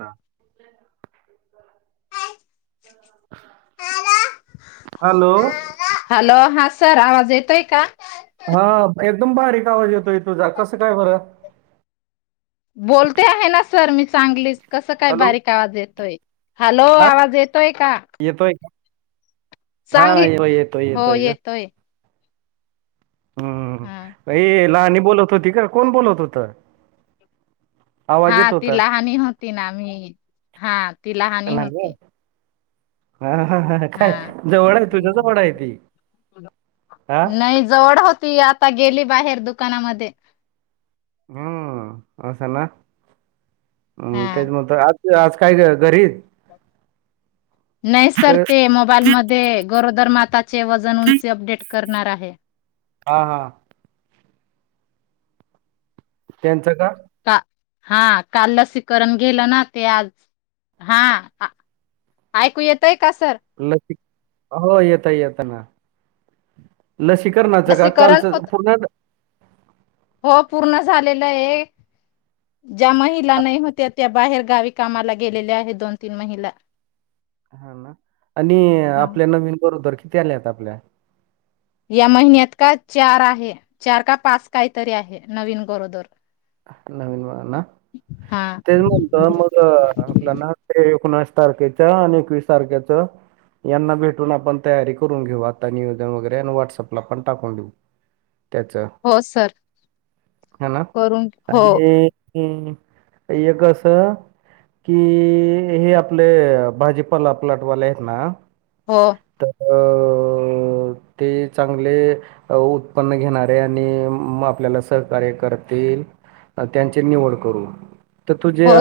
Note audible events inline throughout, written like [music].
ह. Hello. Hello हा sir आवाज येतोय का. हा एकदम बारीक आवाज येतोय तुझा कसं काय बर बोलते आहे ना सर मी चांगलीच कसं काय हॅलो बारीक आवाज येतोय. हॅलो हा आवाज येतोय का. येतोय का हा चांगली येतोय येतोय का. हम्म हा हे लहणी बोलत होती का कोण बोलत होत. हा ती लहानी होती ना मी हा ती लहनी लहानी होती. हा हा ह काय जवळ आहे तुझ्या जवळ आहे ती. हा नाही जवळ होती आता गेली बाहेर दुकानामध्ये हम् अससाना हा ते मत. आज काय घरी. नाही सर क- ते मोबाईल मध्ये गरोदर माताचे वजन उंचे अपडेट करणार आहे. हा हा. त्यांचं का का हा काल लसीकरण गेलं ना ते आज हा ऐकू येतय का सर लस हो येत येत ना. लसीकरणाचं का लसीकरण होत कालचं पूर्ण. हो पूर्ण झालेलं आहे. ज्या महिला नाही होत्या त्या बाहेर गावी कामाला गेलेल्या आहेत दोन तीन महिला हा ना आणि हा आपल्या नवीन बरोदर किती आल्या आहेत आपल्या. या महिन्यात का चार आहे चार का पाच काहीतरी आहे नवीन गरोदर नवीन मगना हा तेच म्हणत मग. ना ते एकोणस तारखेच्या आणि एकवीस तारखेच यांना भेटून आपण तयारी करून घेऊ आता नियोजन वगैरे आणि व्हॉट्सअपला पण टाकून देऊ. त्याचं. हो सर करून हो. य कस कि हे आपले भाजीपाला प्लटवाले आहेत ना हो. तर ते चांगले. अ उत्पन्न घेणारे आणि आपल्याला सहकार्य करतील त्यांची निवड करू तर तुझे हो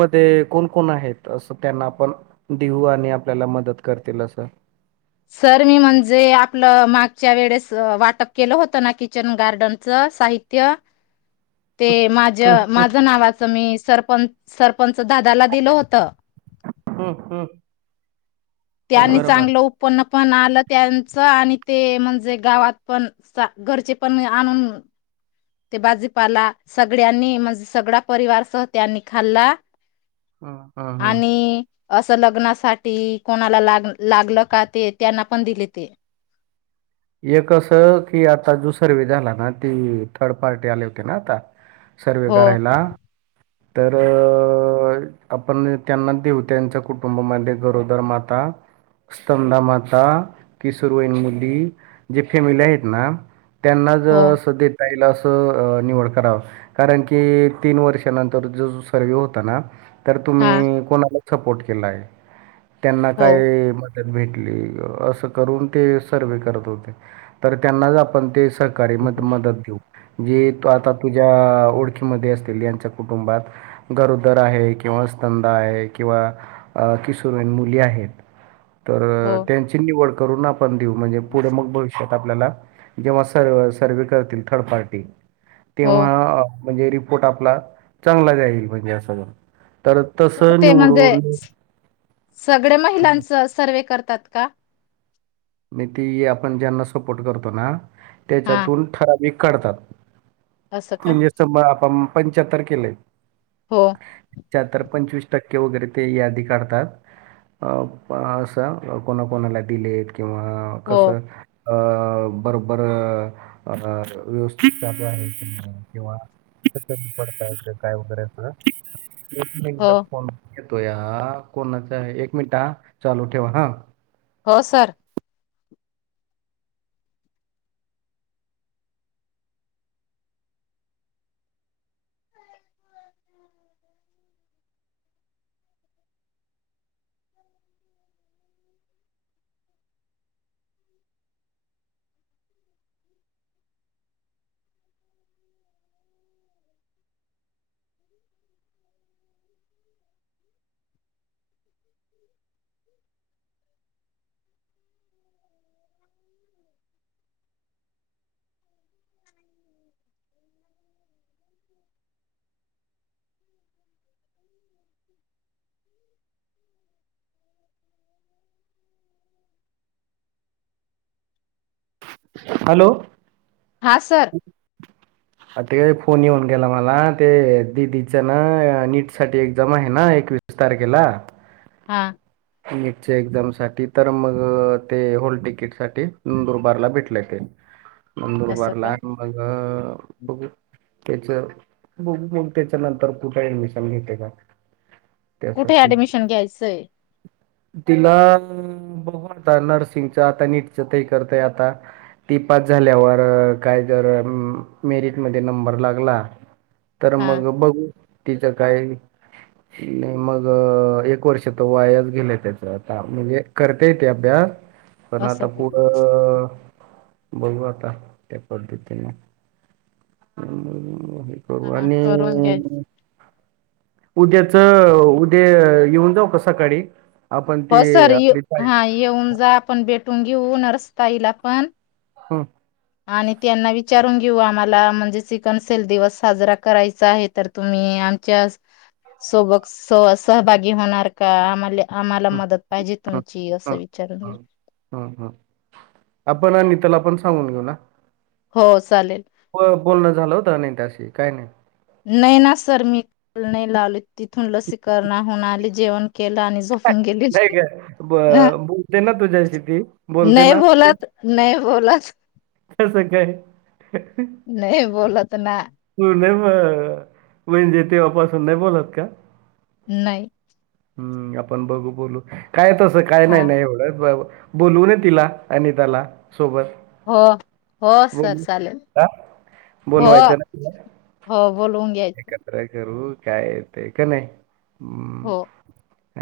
मध्ये कोण कोण आहेत असं त्यांना आपण देऊ आणि आपल्याला मदत करतील असं. सर मी म्हणजे आपलं मागच्या वेळेस वाटप केलं होतं ना किचन गार्डन? साहित्य. ह ते माझ माझ नावाचं मी सरपं सरपंच दादाला दिलं होतं. हो हो. त्यांनी चांगलं उत्पन्न पण आलं त्यांचं आणि ते म्हणजे गावात पण. सा घरचे पण आणून. ते बाजीपाला सगळ्यांनी म्हणजे सगळा परिवारसह त्यांनी खाल्ला. हा. आणि. असं लग्नासाठी कोणाला लाग लागलं का ते त्यांना पण दिले ते? एक अससं की आता जो सर्वी झाला ना ती थर्ड पार्टी आले होते ना आता. सर्वे हो करायला तर अ. होय आपण त्यांना देऊ त्यांच्या कुटुंबामध्ये गरोदर माता. स्तंधा माता किशोरवयीन मुली? जे फॅमिली आहेत ना त्यांनाच हो असं देताईल असं निवड करावं कारण की तीन वर्षानंतर जो सर्वे होता ना तर हा तुम्ही कोणालाच सपोर्ट केला आहे त्यांना हो काय मदत भेटली अस करून ते सर् करत होते तर त्यांनाच आपण ते स कार्य मधे मदत घेऊ जे आता त तुझ्या ओळखीमध्ये असतील यांच्या कुटुंबात गरोदर आहे किंवा स्तनदा आहे किंवा - अ किशोर वईन मुली आहेत. तर हो त्यांची निवड करून आपण देऊ म्हणजे पुढे मग भवि त्यात आपल्याला जेव्हा सर् सर्वे करतील थर्ड पार्टी हो तेव्हा म्हणजे रिपोर्ट आपला चांगला जाईल म्हणजे अस ज तर. तर तसं ते म्हणजे निवडून स सगळ्या महिलांचं सर्वे करतात का? म ते आपण ज्यांना सपोर्ट करतो ना हा त्याच्यातून ठराविक कारतात असं का म्हणजे सम आपण पंचाहत्तर केले. हो च्यातर पंचवीस टक्के वगैरे ते यादी काढतात. अ ब असं कोणा कोणाला दिलेत किंवा हो कसं. अ बरोबर अ व्यवस्थित आहे किंवा. कुट कमी पडताय की काय वगैरे अस एक मिंट हो फोन येतो या कोणाचा आहे एक मिनिट ह चालू ठेवा हा. हो सर हॅलो हा सर [inaudible] आ ते फोन येऊन गेला मला ते दीदीचं ना नीट साठी एकझाम आहे ना एकवीस - तारखेला - हां नीटच्या एक्झाम साठी तर मग ते होल टिकीट साठी नंदुरबारला भेटलय ते नंदूर असं का बरला मग त्याच बुग बुग त्याच्या नंतर कुठे ऍडमिशन घेते का? कुठे त्यासाठी. ऍडमिशन घ्यायचंय? तिला बघु अता नर्सिंगच आता नीटच ते करतय आता. ती पाच झाल्यावर काय जर अ मेरिटमधध्ये नंबर लागला. तर हा मग बघू तिचं काही मग एक वर्ष? त् वायाच गेलय त्याच आता म्हणजे करतेय ती अभ्यास पण असं आता पुढं...... बघु आता त्या पध्दतीन [unintelligible] करू हा आणि करून घ्यायच उद्याच उद्या येऊन जाऊ का सकाळी आपण हो ती सर ये आपली पाय - हा येऊन जा आपण भेटून घेऊ नर्सताईला पण हम आणि त्यांना विचारून घेऊ आम्हाला म्हणजे चिकनसेल दिवस साजरा करायचा आहे तर - तुम्ही आमच्या सोबक स सहभागी होणार का आम्हाले आम्हाला हं मदत पाहिजे तुमची असं विचारून घेऊ ह ह आपण आनिताला पण सांगून घेऊ ना हो चालेल बोलणं झालं होतं आनिताशी काय नाही नय ना सर मी काल नाही लावली तिथून लसीकरणा हुन आले जेवण केला आणि जपून गेली नाही का ब अ बोलते ना तुझ्याशी ती बोलते नाही ना बोलत नाही बोलाच. कसं काय. नाही बोलत ना. तू नाही म वईन जेतेव्हापासून नाही बोललात का? नाही. हम्म आपण बघू बोलू काय तसं काय नाही हा नाही एवढं बोलवू न तिला आणि त्याला सोबत. हो हो सर बोलू चालेल का? हो बोलवायचं ना. हो बोलवून घ्यायचं एकत्र करू काय येत का नाही् ह. हो.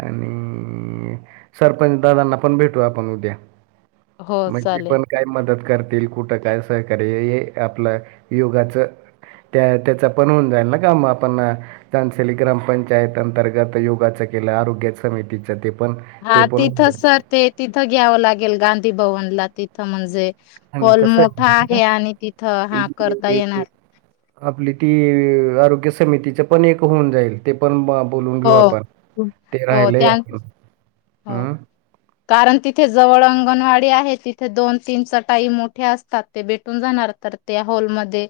आणि सरपंच दादांना पण भेटू आपण उद्या. हो मग ते चालेल पण काय मदत करतील कुठं काय सहकार्य हे आपलं युगाचं त्या त्याचा पण होऊन जाईल ना काम आपण. तंसली ग्रामपंचायत अंतर्गत योगाचं केलं आरोग्य समितीच ते पण हा ते पण होऊन तिथं जाईल. सर ते तिथं घ्यावं लागेल गांधी भवनला तिथं म्हणजे आणि हॉल कसं मोठा ना आहे आणि तिथं हा इ- करता इ- येणार. इ- आपली ती आरोग्य समितीच पण एक होऊन जाईल. ते पण बोलून घेऊ हो आपण ते हो राहिलंय त्या आपलं, हो हम्. कारण तिथे जवळ अंगणवाडी आहे तिथे दोन तीन चटाई मोठे असतात ते भेटून जाणार. तर त्या हॉलमध्ये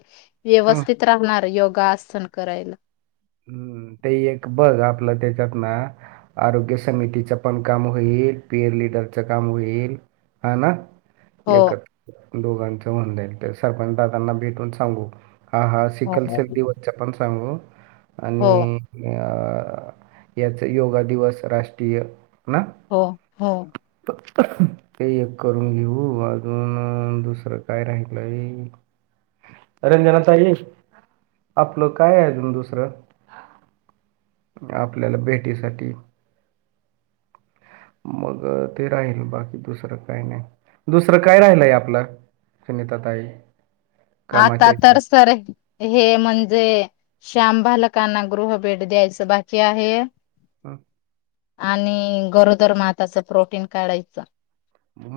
हं. व्यवस्थित राहणार योगासन करायला. हम्म ते एक बघ आपलं त्याच्यात ना. आरोग्य समितीच पण काम होईल पेर लिडरच काम होईल हा ना. हो एकत दोघांच होनजाईल तर सरपंच दादांना भेटून सांगू हा हा सिकल हो सल्दी वरच्या पण सांगू हो आणि अ याच योगा दिवस राष्ट्रीय ना. हो हो. प. ते एक करून घेऊ अजून दुसरं काय राहिलंय रंजनाताई, आपलं काय अजून दुसरं. आपल्याला भेटीसाठी. दुसरं काय राहिलय आपलं. सुनीता ताई. आता तर सर हे म्हणजे श्याम बालकांना गृह भेट द्यायचं बाकी आहे. हम. आणि गरोदर माताचं प्रोटीन काढायचं.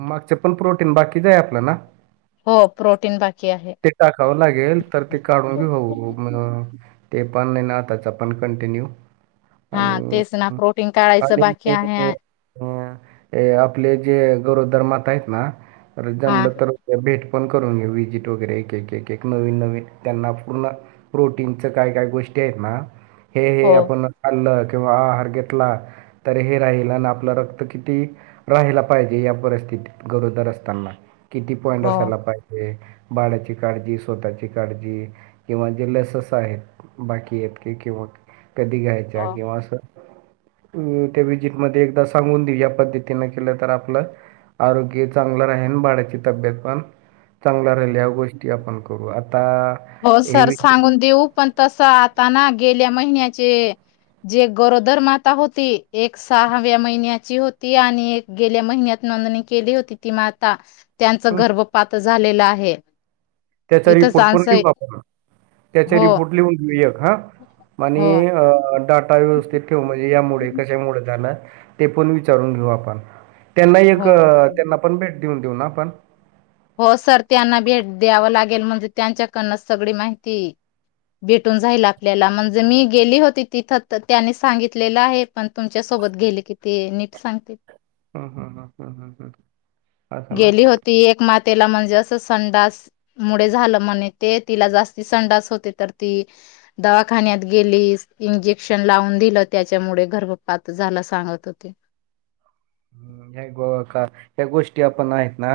मागचे पण प्रोटीन बाकीच आहे आपल्या ना. हो प्रोटीन बाकी आहे ते टाकावं लागेल तर ते काढून घेऊ म ते पण ना त्याचा पण कंटिन्यू हा तेच ना प्रोटीन काढायचं बाकी आणिले आहे त अ ते आपले जे गौरव धर्मात आहेत ना हा जमलं तर भेट पण करून घेऊ वजिट वगैरे एक एक नवीन नवीन त्यांना पूर्ण प्रोटीनच काय काय गोष्टी आहेत ना हे हे हो आपण आणलं किंवा आहार घेतला तरी हे राहिल आणि आपलं रक्त किती राहायला पाहिजे या परिस्थितीत गरोदर असताना, किती पॉइंट हो असायला पाहिजे? बाळाची काळजी स्वतःची काळजी किंवा जे लस अस आहेत बाकी आहेत की किंवा कधी गाय जा हो कि म अस अ त्या विजिट मध्ये एकदा सांगून देऊ या पद्धतीन केलं तर आपलं आरोग्य चांगलं राहीन बाड्याची तब्येत पण चांगलं ल्या गोष्टी आपण करू आता हो हे सर वि सांगून देऊ पण तस आता ना गेल्या महिन्याचे जे गरोदर माता होती एक सहाव्या महिन्याची होती आणि एक गेल्या महिन्यात नोंदणी केली होती ती माता त्यांच हं, गर्भपात झालेलं आहे त्याचा इथंच रिपोर्ट पण देेऊ आन्सय आपण त्याचे हो रिपोर्ट लिहून घेऊ एक हा आणि हो डॉट व्यवस्थ ठेव म्हणजे यामुळे कशामुळे जाणार ते पण विचारून घेऊ आपण त्यांना एक हो त्यांना पण भेट देऊन देऊ ना आपण हो सर त्यांना भेट द्यावं लागेल म्हणजे त्यांच्याकडन सगळी माहिती भेटून जाईल आपल्याला म्हणजे मी गेली होती तिथं त्याने सांगितलेलं आहे पण तुमच्यासोबत गेले कि ते नीट सांगते हम्म हम् हम्म हम्म हम् हम् अ ना ती एक मातेला म्हणजे असं संडास मुळे झालं म्हणे ते तिला जास्ती संडास होते तर ती दवाखान्यात गेली इंजेक्शन लावून दिलं त्याच्यामुळे गर्भपात झाला सांगत होते ह् ह ग का ह गोष्टी आपण आहेत ना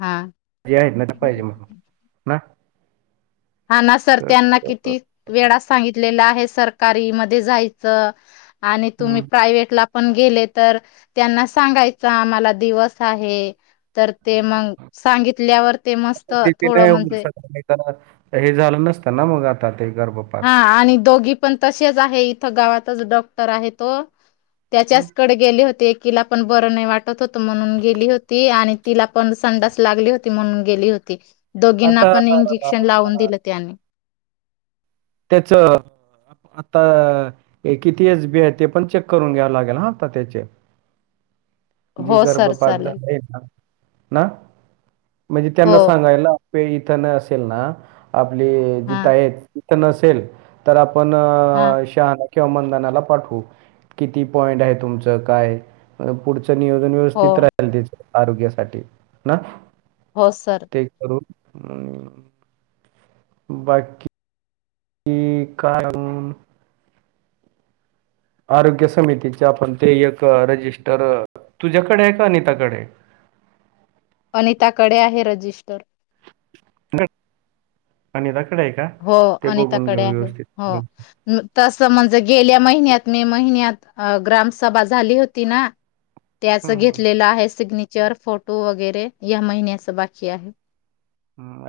हा ज आहेत न पाहिजे म्हणून ना हा ना सर तर त्यांना अ, किती वेळा सांगितलेला आहे सरकारी मध्ये जायचं आणि तुम्ही हं. प्रायव्टला पण गेले तर त्यांना सांगायच आम्हाला दिवस आहे तर ते मग सांगितल्यावर ते मस्त पती थोडं नाही होईल म्हणजे सगळ नाही हे झालं नसतं ना मग आता ते गर्भ हा आणि दोघी पण तसेच आहे इथं गावातच डॉक्टर आहे तो हं. त्याच्याचकडे गेली होती एकीला पण बर नाही वाटत होत म्हणून गेली होती आणि तिला पण संडास लागली होती म्हणून गेली होती दोघींना आता आपण इंजेक्शन लावून अ, दिलं त्यानी त्याचं आता किती एच बी आहे ते पण चेक करून घ्यावं लागेल हा आता त्याचे [unintelligible] जे हो सर गर्भपात चालेल झाला ना ना म्हणजे हो त्यांना सांगायला इथ न असेल ना आपली हा जिथय तिथ नसेल तर आपण हा शहाण किंवा मनदानाला पाठवू किती पॉइंट आहे तुमचं काय पुढ नियोजन हो व्यवस्थित राल त्या आरोग्यासाठी ना हो सर ते करू आणि बाकी कि कायम आरोग्य समितीचे आपण ते एक रजिस्टर तुझ्याकडे आहे का अनिताकडे? अनिताकडे आहे रजिस्टर, अनिताकडे आहे का? हो ते बघून घेऊ अनिताकडे आहे. व्यवस्थित. हम्म हो तसं म्हणजे गेल्या महिन्यात मे महिन्यात ग्रामसभा झाली होती ना, त्याच हम्म. घेतलेलं आहे सिग्नेचर फोटो वगैरे या महिन्याच बाकी आहे.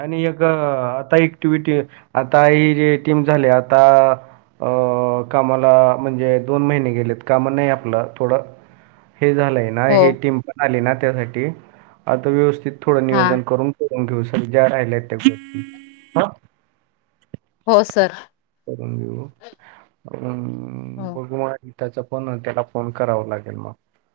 आणि एक आता अँक्टिव्हिटी आता ही जे टीम झाली आता, अ कामाला म्हणजे दोन महिने गेलेत काम नाही आपलं थोडं, हे झालंय, हो नाही टीम पण आली ना त्यासाठी आता व्यवस्थित थोड हा नियोजन करून करून घेऊ, सज्या राहिल्या त्या गष्ट हा हो सर करून देऊ हो बघ त्याचा पण त्याला फोन करावं लागेल मग